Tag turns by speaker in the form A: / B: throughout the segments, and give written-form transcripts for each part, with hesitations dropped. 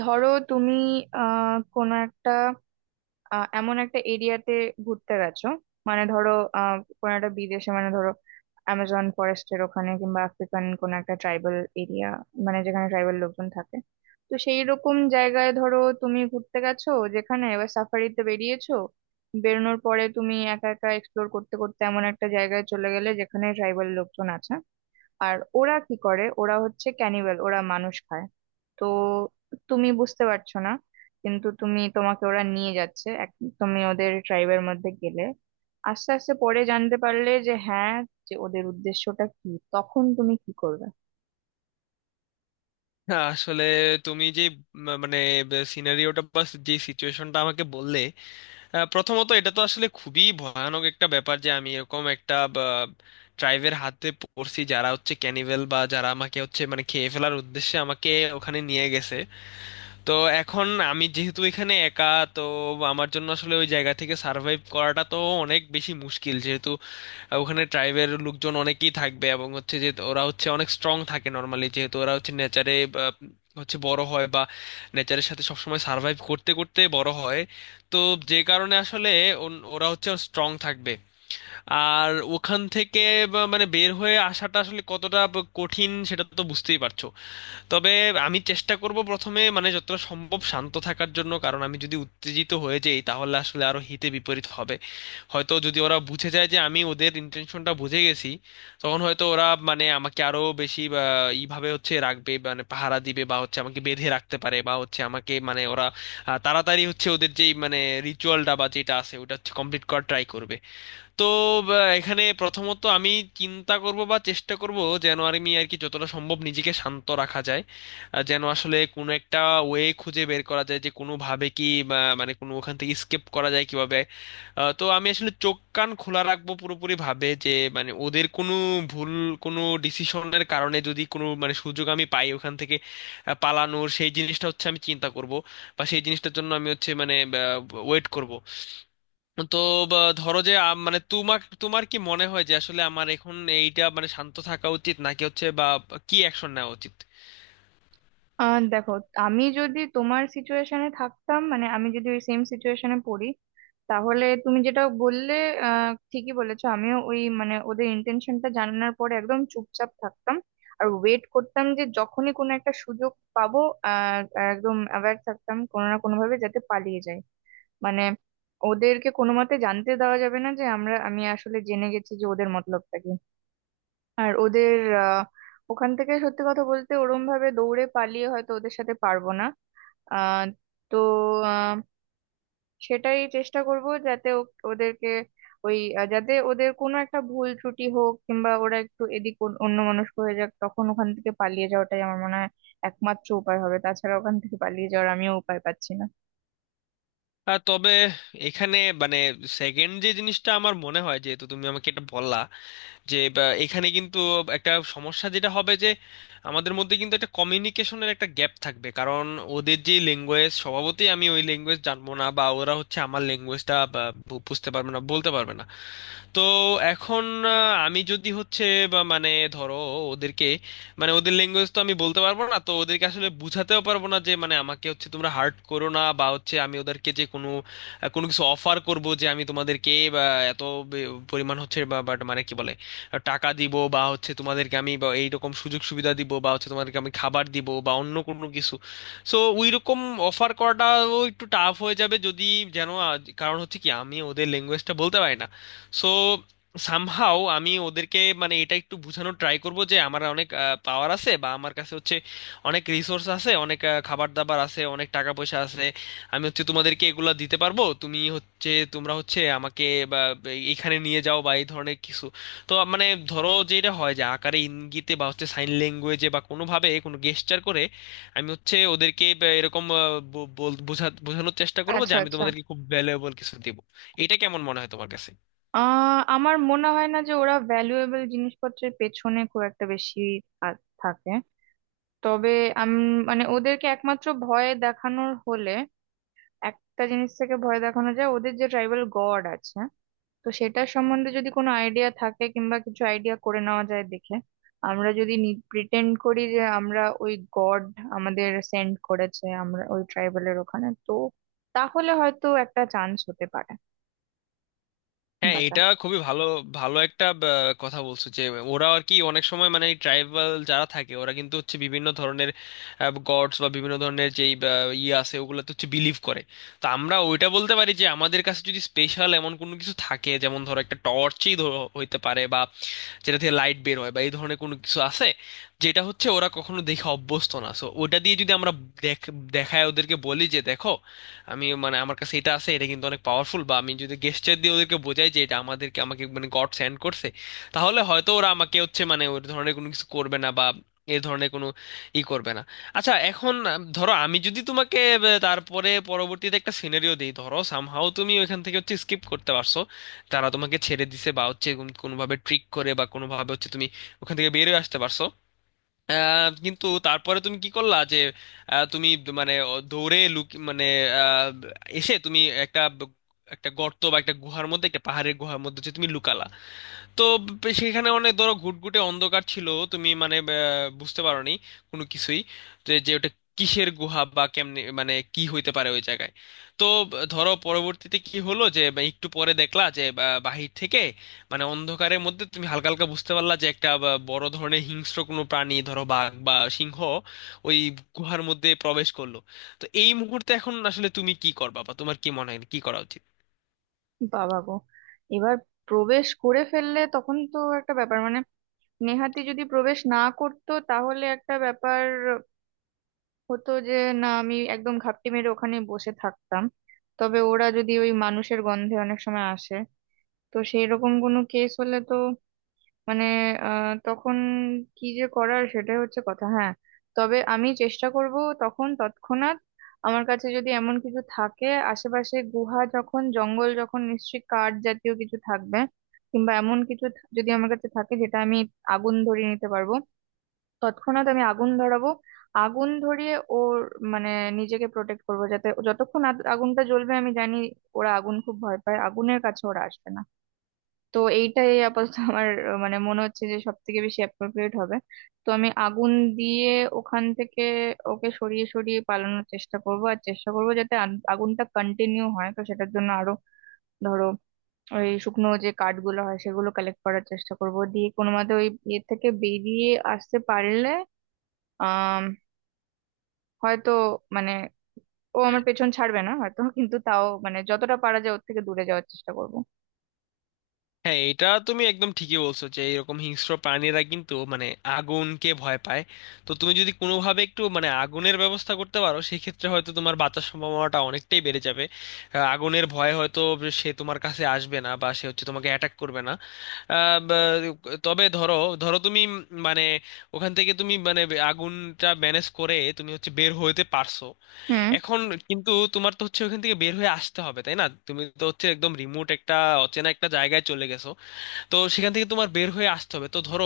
A: ধরো তুমি কোনো একটা এমন একটা এরিয়াতে ঘুরতে গেছো। মানে ধরো কোনো একটা বিদেশে, মানে ধরো অ্যামাজন ফরেস্টের ওখানে কিংবা আফ্রিকান কোনো একটা ট্রাইবাল এরিয়া, মানে যেখানে ট্রাইবাল লোকজন থাকে। তো সেই রকম জায়গায় ধরো তুমি ঘুরতে গেছো, যেখানে এবার সাফারিতে বেরিয়েছো। বেরোনোর পরে তুমি একা একা এক্সপ্লোর করতে করতে এমন একটা জায়গায় চলে গেলে যেখানে ট্রাইবাল লোকজন আছে। আর ওরা কি করে, ওরা হচ্ছে ক্যানিবাল, ওরা মানুষ খায়। তো তুমি বুঝতে পারছো না, কিন্তু তুমি, তোমাকে ওরা নিয়ে যাচ্ছে এক, তুমি ওদের ট্রাইবের মধ্যে গেলে। আস্তে আস্তে পরে জানতে পারলে যে হ্যাঁ, যে ওদের উদ্দেশ্যটা কি। তখন তুমি কি করবে?
B: না, আসলে তুমি যে মানে সিনারিওটা বা যে সিচুয়েশনটা আমাকে বললে, প্রথমত এটা তো আসলে খুবই ভয়ানক একটা ব্যাপার যে আমি এরকম একটা ট্রাইবের হাতে পড়ছি যারা হচ্ছে ক্যানিভেল, বা যারা আমাকে হচ্ছে মানে খেয়ে ফেলার উদ্দেশ্যে আমাকে ওখানে নিয়ে গেছে। তো এখন আমি যেহেতু এখানে একা, তো আমার জন্য আসলে ওই জায়গা থেকে সার্ভাইভ করাটা তো অনেক বেশি মুশকিল, যেহেতু আর ওখানে ট্রাইবের লোকজন অনেকেই থাকবে, এবং হচ্ছে যে ওরা হচ্ছে অনেক স্ট্রং থাকে নর্মালি যেহেতু ওরা হচ্ছে নেচারে হচ্ছে বড় হয়, বা নেচারের সাথে সবসময় সার্ভাইভ করতে করতে বড় হয়। তো যে কারণে আসলে ওরা হচ্ছে স্ট্রং থাকবে। আর ওখান থেকে মানে বের হয়ে আসাটা আসলে কতটা কঠিন সেটা তো বুঝতেই পারছো। তবে আমি চেষ্টা করব প্রথমে মানে যতটা সম্ভব শান্ত থাকার জন্য, কারণ আমি যদি উত্তেজিত হয়ে যাই তাহলে আসলে আরো হিতে বিপরীত হবে। হয়তো যদি ওরা বুঝে যায় যে আমি ওদের ইন্টেনশনটা বুঝে গেছি, তখন হয়তো ওরা মানে আমাকে আরো বেশি এইভাবে হচ্ছে রাখবে, মানে পাহারা দিবে, বা হচ্ছে আমাকে বেঁধে রাখতে পারে, বা হচ্ছে আমাকে মানে ওরা তাড়াতাড়ি হচ্ছে ওদের যেই মানে রিচুয়ালটা বা যেটা আছে ওটা হচ্ছে কমপ্লিট করার ট্রাই করবে। তো এখানে প্রথমত আমি চিন্তা করব বা চেষ্টা করব যেন, আর আমি আর কি যতটা সম্ভব নিজেকে শান্ত রাখা যায়, যেন আসলে কোনো একটা ওয়ে খুঁজে বের করা যায় যে কোনোভাবে কি মানে কোনো ওখান থেকে স্কেপ করা যায় কিভাবে। তো আমি আসলে চোখ কান খোলা রাখবো পুরোপুরি ভাবে যে মানে ওদের কোনো ভুল, কোনো ডিসিশনের কারণে যদি কোনো মানে সুযোগ আমি পাই ওখান থেকে পালানোর, সেই জিনিসটা হচ্ছে আমি চিন্তা করব, বা সেই জিনিসটার জন্য আমি হচ্ছে মানে ওয়েট করব। তো ধরো যে মানে তোমার তোমার কি মনে হয় যে আসলে আমার এখন এইটা মানে শান্ত থাকা উচিত নাকি হচ্ছে বা কি অ্যাকশন নেওয়া উচিত?
A: দেখো, আমি যদি তোমার সিচুয়েশনে থাকতাম, মানে আমি যদি ওই সেম সিচুয়েশনে পড়ি, তাহলে তুমি যেটা বললে ঠিকই বলেছো, আমিও ওই মানে ওদের ইন্টেনশনটা জানানোর পরে একদম চুপচাপ থাকতাম। আর ওয়েট করতাম যে যখনই কোনো একটা সুযোগ পাবো, আহ একদম অ্যাওয়্যার থাকতাম, কোনো না কোনো ভাবে যাতে পালিয়ে যায়। মানে ওদেরকে কোনো মতে জানতে দেওয়া যাবে না যে আমরা, আমি আসলে জেনে গেছি যে ওদের মতলবটা কি। আর ওদের আহ ওখান থেকে সত্যি কথা বলতে ওরম ভাবে দৌড়ে পালিয়ে হয়তো ওদের সাথে পারবো না। আহ তো সেটাই চেষ্টা করব যাতে ওদেরকে ওই যাতে ওদের কোনো একটা ভুল ত্রুটি হোক কিংবা ওরা একটু এদিক অন্য মানুষ হয়ে যাক, তখন ওখান থেকে পালিয়ে যাওয়াটাই আমার মনে হয় একমাত্র উপায় হবে। তাছাড়া ওখান থেকে পালিয়ে যাওয়ার আমিও উপায় পাচ্ছি না।
B: তবে এখানে মানে সেকেন্ড যে জিনিসটা আমার মনে হয়, যেহেতু তুমি আমাকে এটা বললা যে এখানে কিন্তু একটা সমস্যা যেটা হবে যে আমাদের মধ্যে কিন্তু একটা কমিউনিকেশনের একটা গ্যাপ থাকবে, কারণ ওদের যে ল্যাঙ্গুয়েজ স্বভাবতই আমি ওই ল্যাঙ্গুয়েজ জানবো না, বা ওরা হচ্ছে আমার ল্যাঙ্গুয়েজটা বুঝতে পারবে না, বলতে পারবে না। তো এখন আমি যদি হচ্ছে বা মানে, ধরো, ওদেরকে মানে ওদের ল্যাঙ্গুয়েজ তো আমি বলতে পারবো না, তো ওদেরকে আসলে বুঝাতেও পারবো না যে মানে আমাকে হচ্ছে তোমরা হার্ট করো না, বা হচ্ছে আমি ওদেরকে যে কোনো কোনো কিছু অফার করব যে আমি তোমাদেরকে বা এত পরিমাণ হচ্ছে বা বাট মানে কি বলে টাকা দিব, বা হচ্ছে তোমাদেরকে আমি বা এইরকম সুযোগ সুবিধা দিব, বা হচ্ছে তোমাদেরকে আমি খাবার দিব বা অন্য কোনো কিছু। সো ওই রকম অফার করাটাও একটু টাফ হয়ে যাবে যদি যেন, কারণ হচ্ছে কি আমি ওদের ল্যাঙ্গুয়েজটা বলতে পারি না। সো সামহাও আমি ওদেরকে মানে এটা একটু বোঝানোর ট্রাই করব যে আমার অনেক পাওয়ার আছে, বা আমার কাছে হচ্ছে অনেক রিসোর্স আছে, অনেক খাবার দাবার আছে, অনেক টাকা পয়সা আছে, আমি হচ্ছে তোমাদেরকে এগুলা দিতে পারবো, তুমি হচ্ছে তোমরা হচ্ছে আমাকে বা এখানে নিয়ে যাও, বা এই ধরনের কিছু। তো মানে ধরো যে এটা হয় যে আকারে ইঙ্গিতে বা হচ্ছে সাইন ল্যাঙ্গুয়েজে বা কোনোভাবে কোনো গেস্টার করে আমি হচ্ছে ওদেরকে বা এরকম বোঝানোর চেষ্টা করবো যে
A: আচ্ছা,
B: আমি
A: আচ্ছা।
B: তোমাদেরকে খুব ভ্যালুয়েবল কিছু দেবো। এটা কেমন মনে হয় তোমার কাছে?
A: আমার মনে হয় না যে ওরা ভ্যালুয়েবল জিনিসপত্রের পেছনে খুব একটা বেশি থাকে। তবে আমি, মানে ওদেরকে একমাত্র ভয় দেখানোর হলে একটা জিনিস থেকে ভয় দেখানো যায় ওদের, যে ট্রাইবাল গড আছে। তো সেটার সম্বন্ধে যদি কোনো আইডিয়া থাকে কিংবা কিছু আইডিয়া করে নেওয়া যায় দেখে, আমরা যদি প্রিটেন্ড করি যে আমরা ওই গড আমাদের সেন্ড করেছে আমরা ওই ট্রাইবেলের ওখানে, তো তাহলে হয়তো একটা চান্স হতে পারে
B: হ্যাঁ,
A: বাঁচা।
B: এটা খুবই ভালো, ভালো একটা কথা বলছো যে ওরা আর কি অনেক সময় মানে ট্রাইবাল যারা থাকে, ওরা কিন্তু হচ্ছে বিভিন্ন ধরনের গডস বা বিভিন্ন ধরনের যেই ইয়ে আছে ওগুলো তো হচ্ছে বিলিভ করে। তো আমরা ওইটা বলতে পারি যে আমাদের কাছে যদি স্পেশাল এমন কোনো কিছু থাকে, যেমন ধরো একটা টর্চই হইতে পারে, বা যেটা থেকে লাইট বের হয় বা এই ধরনের কোনো কিছু আছে যেটা হচ্ছে ওরা কখনো দেখে অভ্যস্ত না, সো ওটা দিয়ে যদি আমরা দেখায় ওদেরকে বলি যে, দেখো, আমি মানে আমার কাছে এটা আছে, এটা কিন্তু অনেক পাওয়ারফুল, বা আমি যদি গেস্টার দিয়ে ওদেরকে বোঝাই যে এটা আমাদেরকে আমাকে মানে গড সেন্ড করছে, তাহলে হয়তো ওরা আমাকে হচ্ছে মানে ওই ধরনের কোনো কিছু করবে না, বা এই ধরনের কোনো ই করবে না। আচ্ছা, এখন ধরো আমি যদি তোমাকে তারপরে পরবর্তীতে একটা সিনারিও দিই, ধরো সামহাও তুমি ওইখান থেকে হচ্ছে স্কিপ করতে পারছো, তারা তোমাকে ছেড়ে দিছে বা হচ্ছে কোনোভাবে ট্রিক করে বা কোনোভাবে হচ্ছে তুমি ওখান থেকে বেরিয়ে আসতে পারছো। কিন্তু তারপরে তুমি কি করলা যে তুমি মানে দৌড়ে লুক মানে আহ, এসে তুমি একটা একটা গর্ত বা একটা গুহার মধ্যে, একটা পাহাড়ের গুহার মধ্যে যে তুমি লুকালা। তো সেখানে অনেক ধরো ঘুটঘুটে অন্ধকার ছিল, তুমি মানে বুঝতে পারোনি কোনো কিছুই যে যে ওটা কিসের গুহা বা কেমনে মানে কি হইতে পারে ওই জায়গায়। তো ধরো পরবর্তীতে কি হলো যে বা একটু পরে দেখলা যে বাহির থেকে মানে অন্ধকারের মধ্যে তুমি হালকা হালকা বুঝতে পারলা যে একটা বড় ধরনের হিংস্র কোনো প্রাণী, ধরো বাঘ বা সিংহ, ওই গুহার মধ্যে প্রবেশ করলো। তো এই মুহূর্তে এখন আসলে তুমি কি করবা, বা তোমার কি মনে হয় কি করা উচিত?
A: বাবা গো, এবার প্রবেশ করে ফেললে তখন তো একটা ব্যাপার, মানে নেহাতি যদি প্রবেশ না করতো তাহলে একটা ব্যাপার হতো যে না, আমি একদম ঘাপটি মেরে ওখানে বসে থাকতাম। তবে ওরা যদি ওই মানুষের গন্ধে অনেক সময় আসে, তো সেই রকম কোনো কেস হলে তো মানে তখন কি যে করার, সেটাই হচ্ছে কথা। হ্যাঁ, তবে আমি চেষ্টা করব তখন তৎক্ষণাৎ, আমার কাছে যদি এমন কিছু থাকে। আশেপাশে গুহা যখন, জঙ্গল যখন, নিশ্চয়ই কাঠ জাতীয় কিছু থাকবে, কিংবা এমন কিছু যদি আমার কাছে থাকে যেটা আমি আগুন ধরিয়ে নিতে পারবো, তৎক্ষণাৎ আমি আগুন ধরাবো। আগুন ধরিয়ে ওর মানে নিজেকে প্রোটেক্ট করবো, যাতে ও যতক্ষণ আগুনটা জ্বলবে আমি জানি ওরা আগুন খুব ভয় পায়, আগুনের কাছে ওরা আসবে না। তো এইটাই আপাতত আমার মানে মনে হচ্ছে যে সব থেকে বেশি অ্যাপ্রোপ্রিয়েট হবে। তো আমি আগুন দিয়ে ওখান থেকে ওকে সরিয়ে সরিয়ে পালানোর চেষ্টা করব। আর চেষ্টা করব যাতে আগুনটা কন্টিনিউ হয়, তো সেটার জন্য আরো ধরো ওই শুকনো যে কাঠগুলো হয় সেগুলো কালেক্ট করার চেষ্টা করব, দিয়ে কোনো মতে ওই ইয়ে থেকে বেরিয়ে আসতে পারলে আহ হয়তো মানে ও আমার পেছন ছাড়বে না হয়তো, কিন্তু তাও মানে যতটা পারা যায় ওর থেকে দূরে যাওয়ার চেষ্টা করব।
B: হ্যাঁ, এটা তুমি একদম ঠিকই বলছো যে এরকম হিংস্র প্রাণীরা কিন্তু মানে আগুনকে ভয় পায়। তো তুমি যদি কোনোভাবে একটু মানে আগুনের ব্যবস্থা করতে পারো, সেক্ষেত্রে হয়তো তোমার বাঁচার সম্ভাবনাটা অনেকটাই বেড়ে যাবে। আগুনের ভয়ে হয়তো সে তোমার কাছে আসবে না, বা সে হচ্ছে তোমাকে অ্যাটাক করবে না। আহ, বা- তবে ধরো ধরো তুমি মানে ওখান থেকে তুমি মানে আগুনটা ম্যানেজ করে তুমি হচ্ছে বের হইতে পারছো।
A: হুম,
B: এখন কিন্তু তোমার তো হচ্ছে ওখান থেকে বের হয়ে আসতে হবে তাই না? তুমি তো হচ্ছে একদম রিমোট একটা, অচেনা একটা জায়গায় চলে গেছো, তো সেখান থেকে তোমার বের হয়ে আসতে হবে। তো ধরো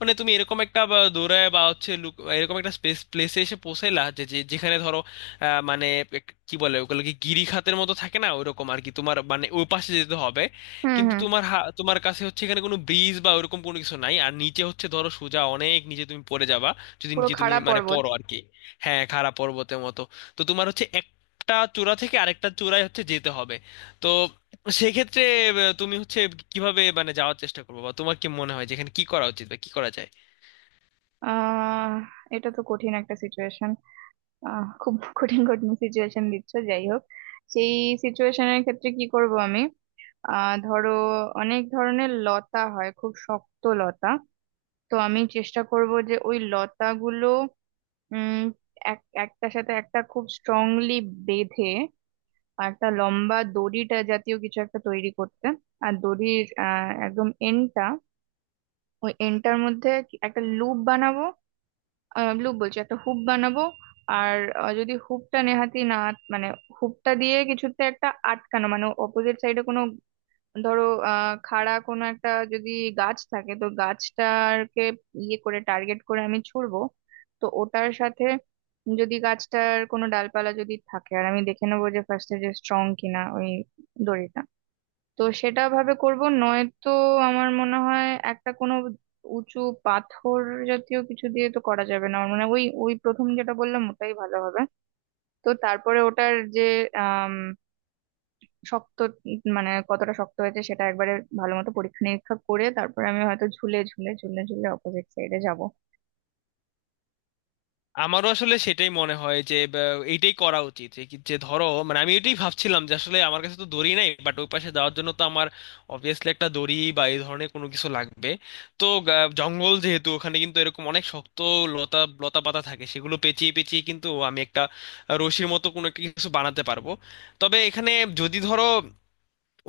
B: মানে তুমি এরকম একটা দৌড়ায় বা হচ্ছে লুক- এরকম একটা স্পেস প্লেসে এসে পৌঁছাইলা যে যে- যেখানে ধরো মানে কি বলে ওগুলোকে, গিরিখাতের মতো থাকে না, ওইরকম আর কি, তোমার মানে ওই পাশে যেতে হবে।
A: হুম।
B: কিন্তু
A: হুম,
B: তোমার কাছে হচ্ছে এখানে কোনো ব্রিজ বা ওরকম কোনো কিছু নাই, আর নিচে হচ্ছে ধরো সোজা অনেক নিচে তুমি পড়ে যাবা যদি
A: পুরো
B: নিচে তুমি
A: খাড়া
B: মানে
A: পর্বত।
B: পড়ো আর কি। হ্যাঁ, খাড়া পর্বতের মতো। তো তোমার হচ্ছে একটা চূড়া থেকে আরেকটা চূড়ায় হচ্ছে যেতে হবে। তো সেক্ষেত্রে তুমি হচ্ছে কিভাবে মানে যাওয়ার চেষ্টা করবো, বা তোমার কি মনে হয় যেখানে কি করা উচিত বা কি করা যায়?
A: আহ এটা তো কঠিন একটা সিচুয়েশন, খুব কঠিন কঠিন সিচুয়েশন দিচ্ছ। যাই হোক, সেই সিচুয়েশনের ক্ষেত্রে কি করব আমি? ধরো অনেক ধরনের লতা হয়, খুব শক্ত লতা। তো আমি চেষ্টা করব যে ওই লতাগুলো উম এক একটার সাথে একটা খুব স্ট্রংলি বেঁধে আর একটা লম্বা দড়িটা জাতীয় কিছু একটা তৈরি করতে। আর দড়ির একদম এন্ডটা, ওই এন্ডটার মধ্যে একটা লুপ বানাবো। ব্লু বলছি, একটা হুপ বানাবো। আর যদি হুপটা নেহাতি না মানে হুপটা দিয়ে কিছুতে একটা আটকানো, মানে অপোজিট সাইডে কোনো, ধরো খাড়া কোনো একটা যদি গাছ থাকে, তো গাছটাকে ইয়ে করে টার্গেট করে আমি ছুড়বো। তো ওটার সাথে যদি গাছটার কোনো ডালপালা যদি থাকে, আর আমি দেখে নেবো যে ফার্স্টে যে স্ট্রং কিনা ওই দড়িটা, তো সেটা ভাবে করব। নয়তো আমার মনে হয় একটা কোনো উঁচু পাথর জাতীয় কিছু দিয়ে তো করা যাবে না, আমার মনে হয় ওই ওই প্রথম যেটা বললাম ওটাই ভালো হবে। তো তারপরে ওটার যে আম, শক্ত, মানে কতটা শক্ত হয়েছে সেটা একবারে ভালো মতো পরীক্ষা নিরীক্ষা করে তারপরে আমি হয়তো ঝুলে ঝুলে ঝুলে ঝুলে অপোজিট সাইডে যাব।
B: আমারও আসলে সেটাই মনে হয় যে এইটাই করা উচিত যে যে ধরো মানে আমি এটাই ভাবছিলাম যে আসলে আমার কাছে তো দড়ি নাই, বাট ওই পাশে যাওয়ার জন্য তো আমার অবভিয়াসলি একটা দড়ি বা এই ধরনের কোনো কিছু লাগবে। তো জঙ্গল যেহেতু ওখানে কিন্তু এরকম অনেক শক্ত লতা, লতা পাতা থাকে, সেগুলো পেঁচিয়ে পেঁচিয়ে কিন্তু আমি একটা রশির মতো কোনো একটা কিছু বানাতে পারবো। তবে এখানে যদি ধরো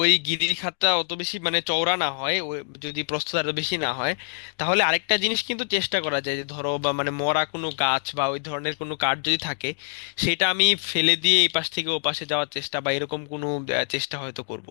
B: ওই গিরিল খাতটা অত বেশি মানে চওড়া না হয়, ওই যদি প্রস্থতা এত বেশি না হয়, তাহলে আরেকটা জিনিস কিন্তু চেষ্টা করা যায় যে ধরো, বা মানে, মরা কোনো গাছ বা ওই ধরনের কোনো কাঠ যদি থাকে, সেটা আমি ফেলে দিয়ে এই পাশ থেকে ও পাশে যাওয়ার চেষ্টা বা এরকম কোনো চেষ্টা হয়তো করব।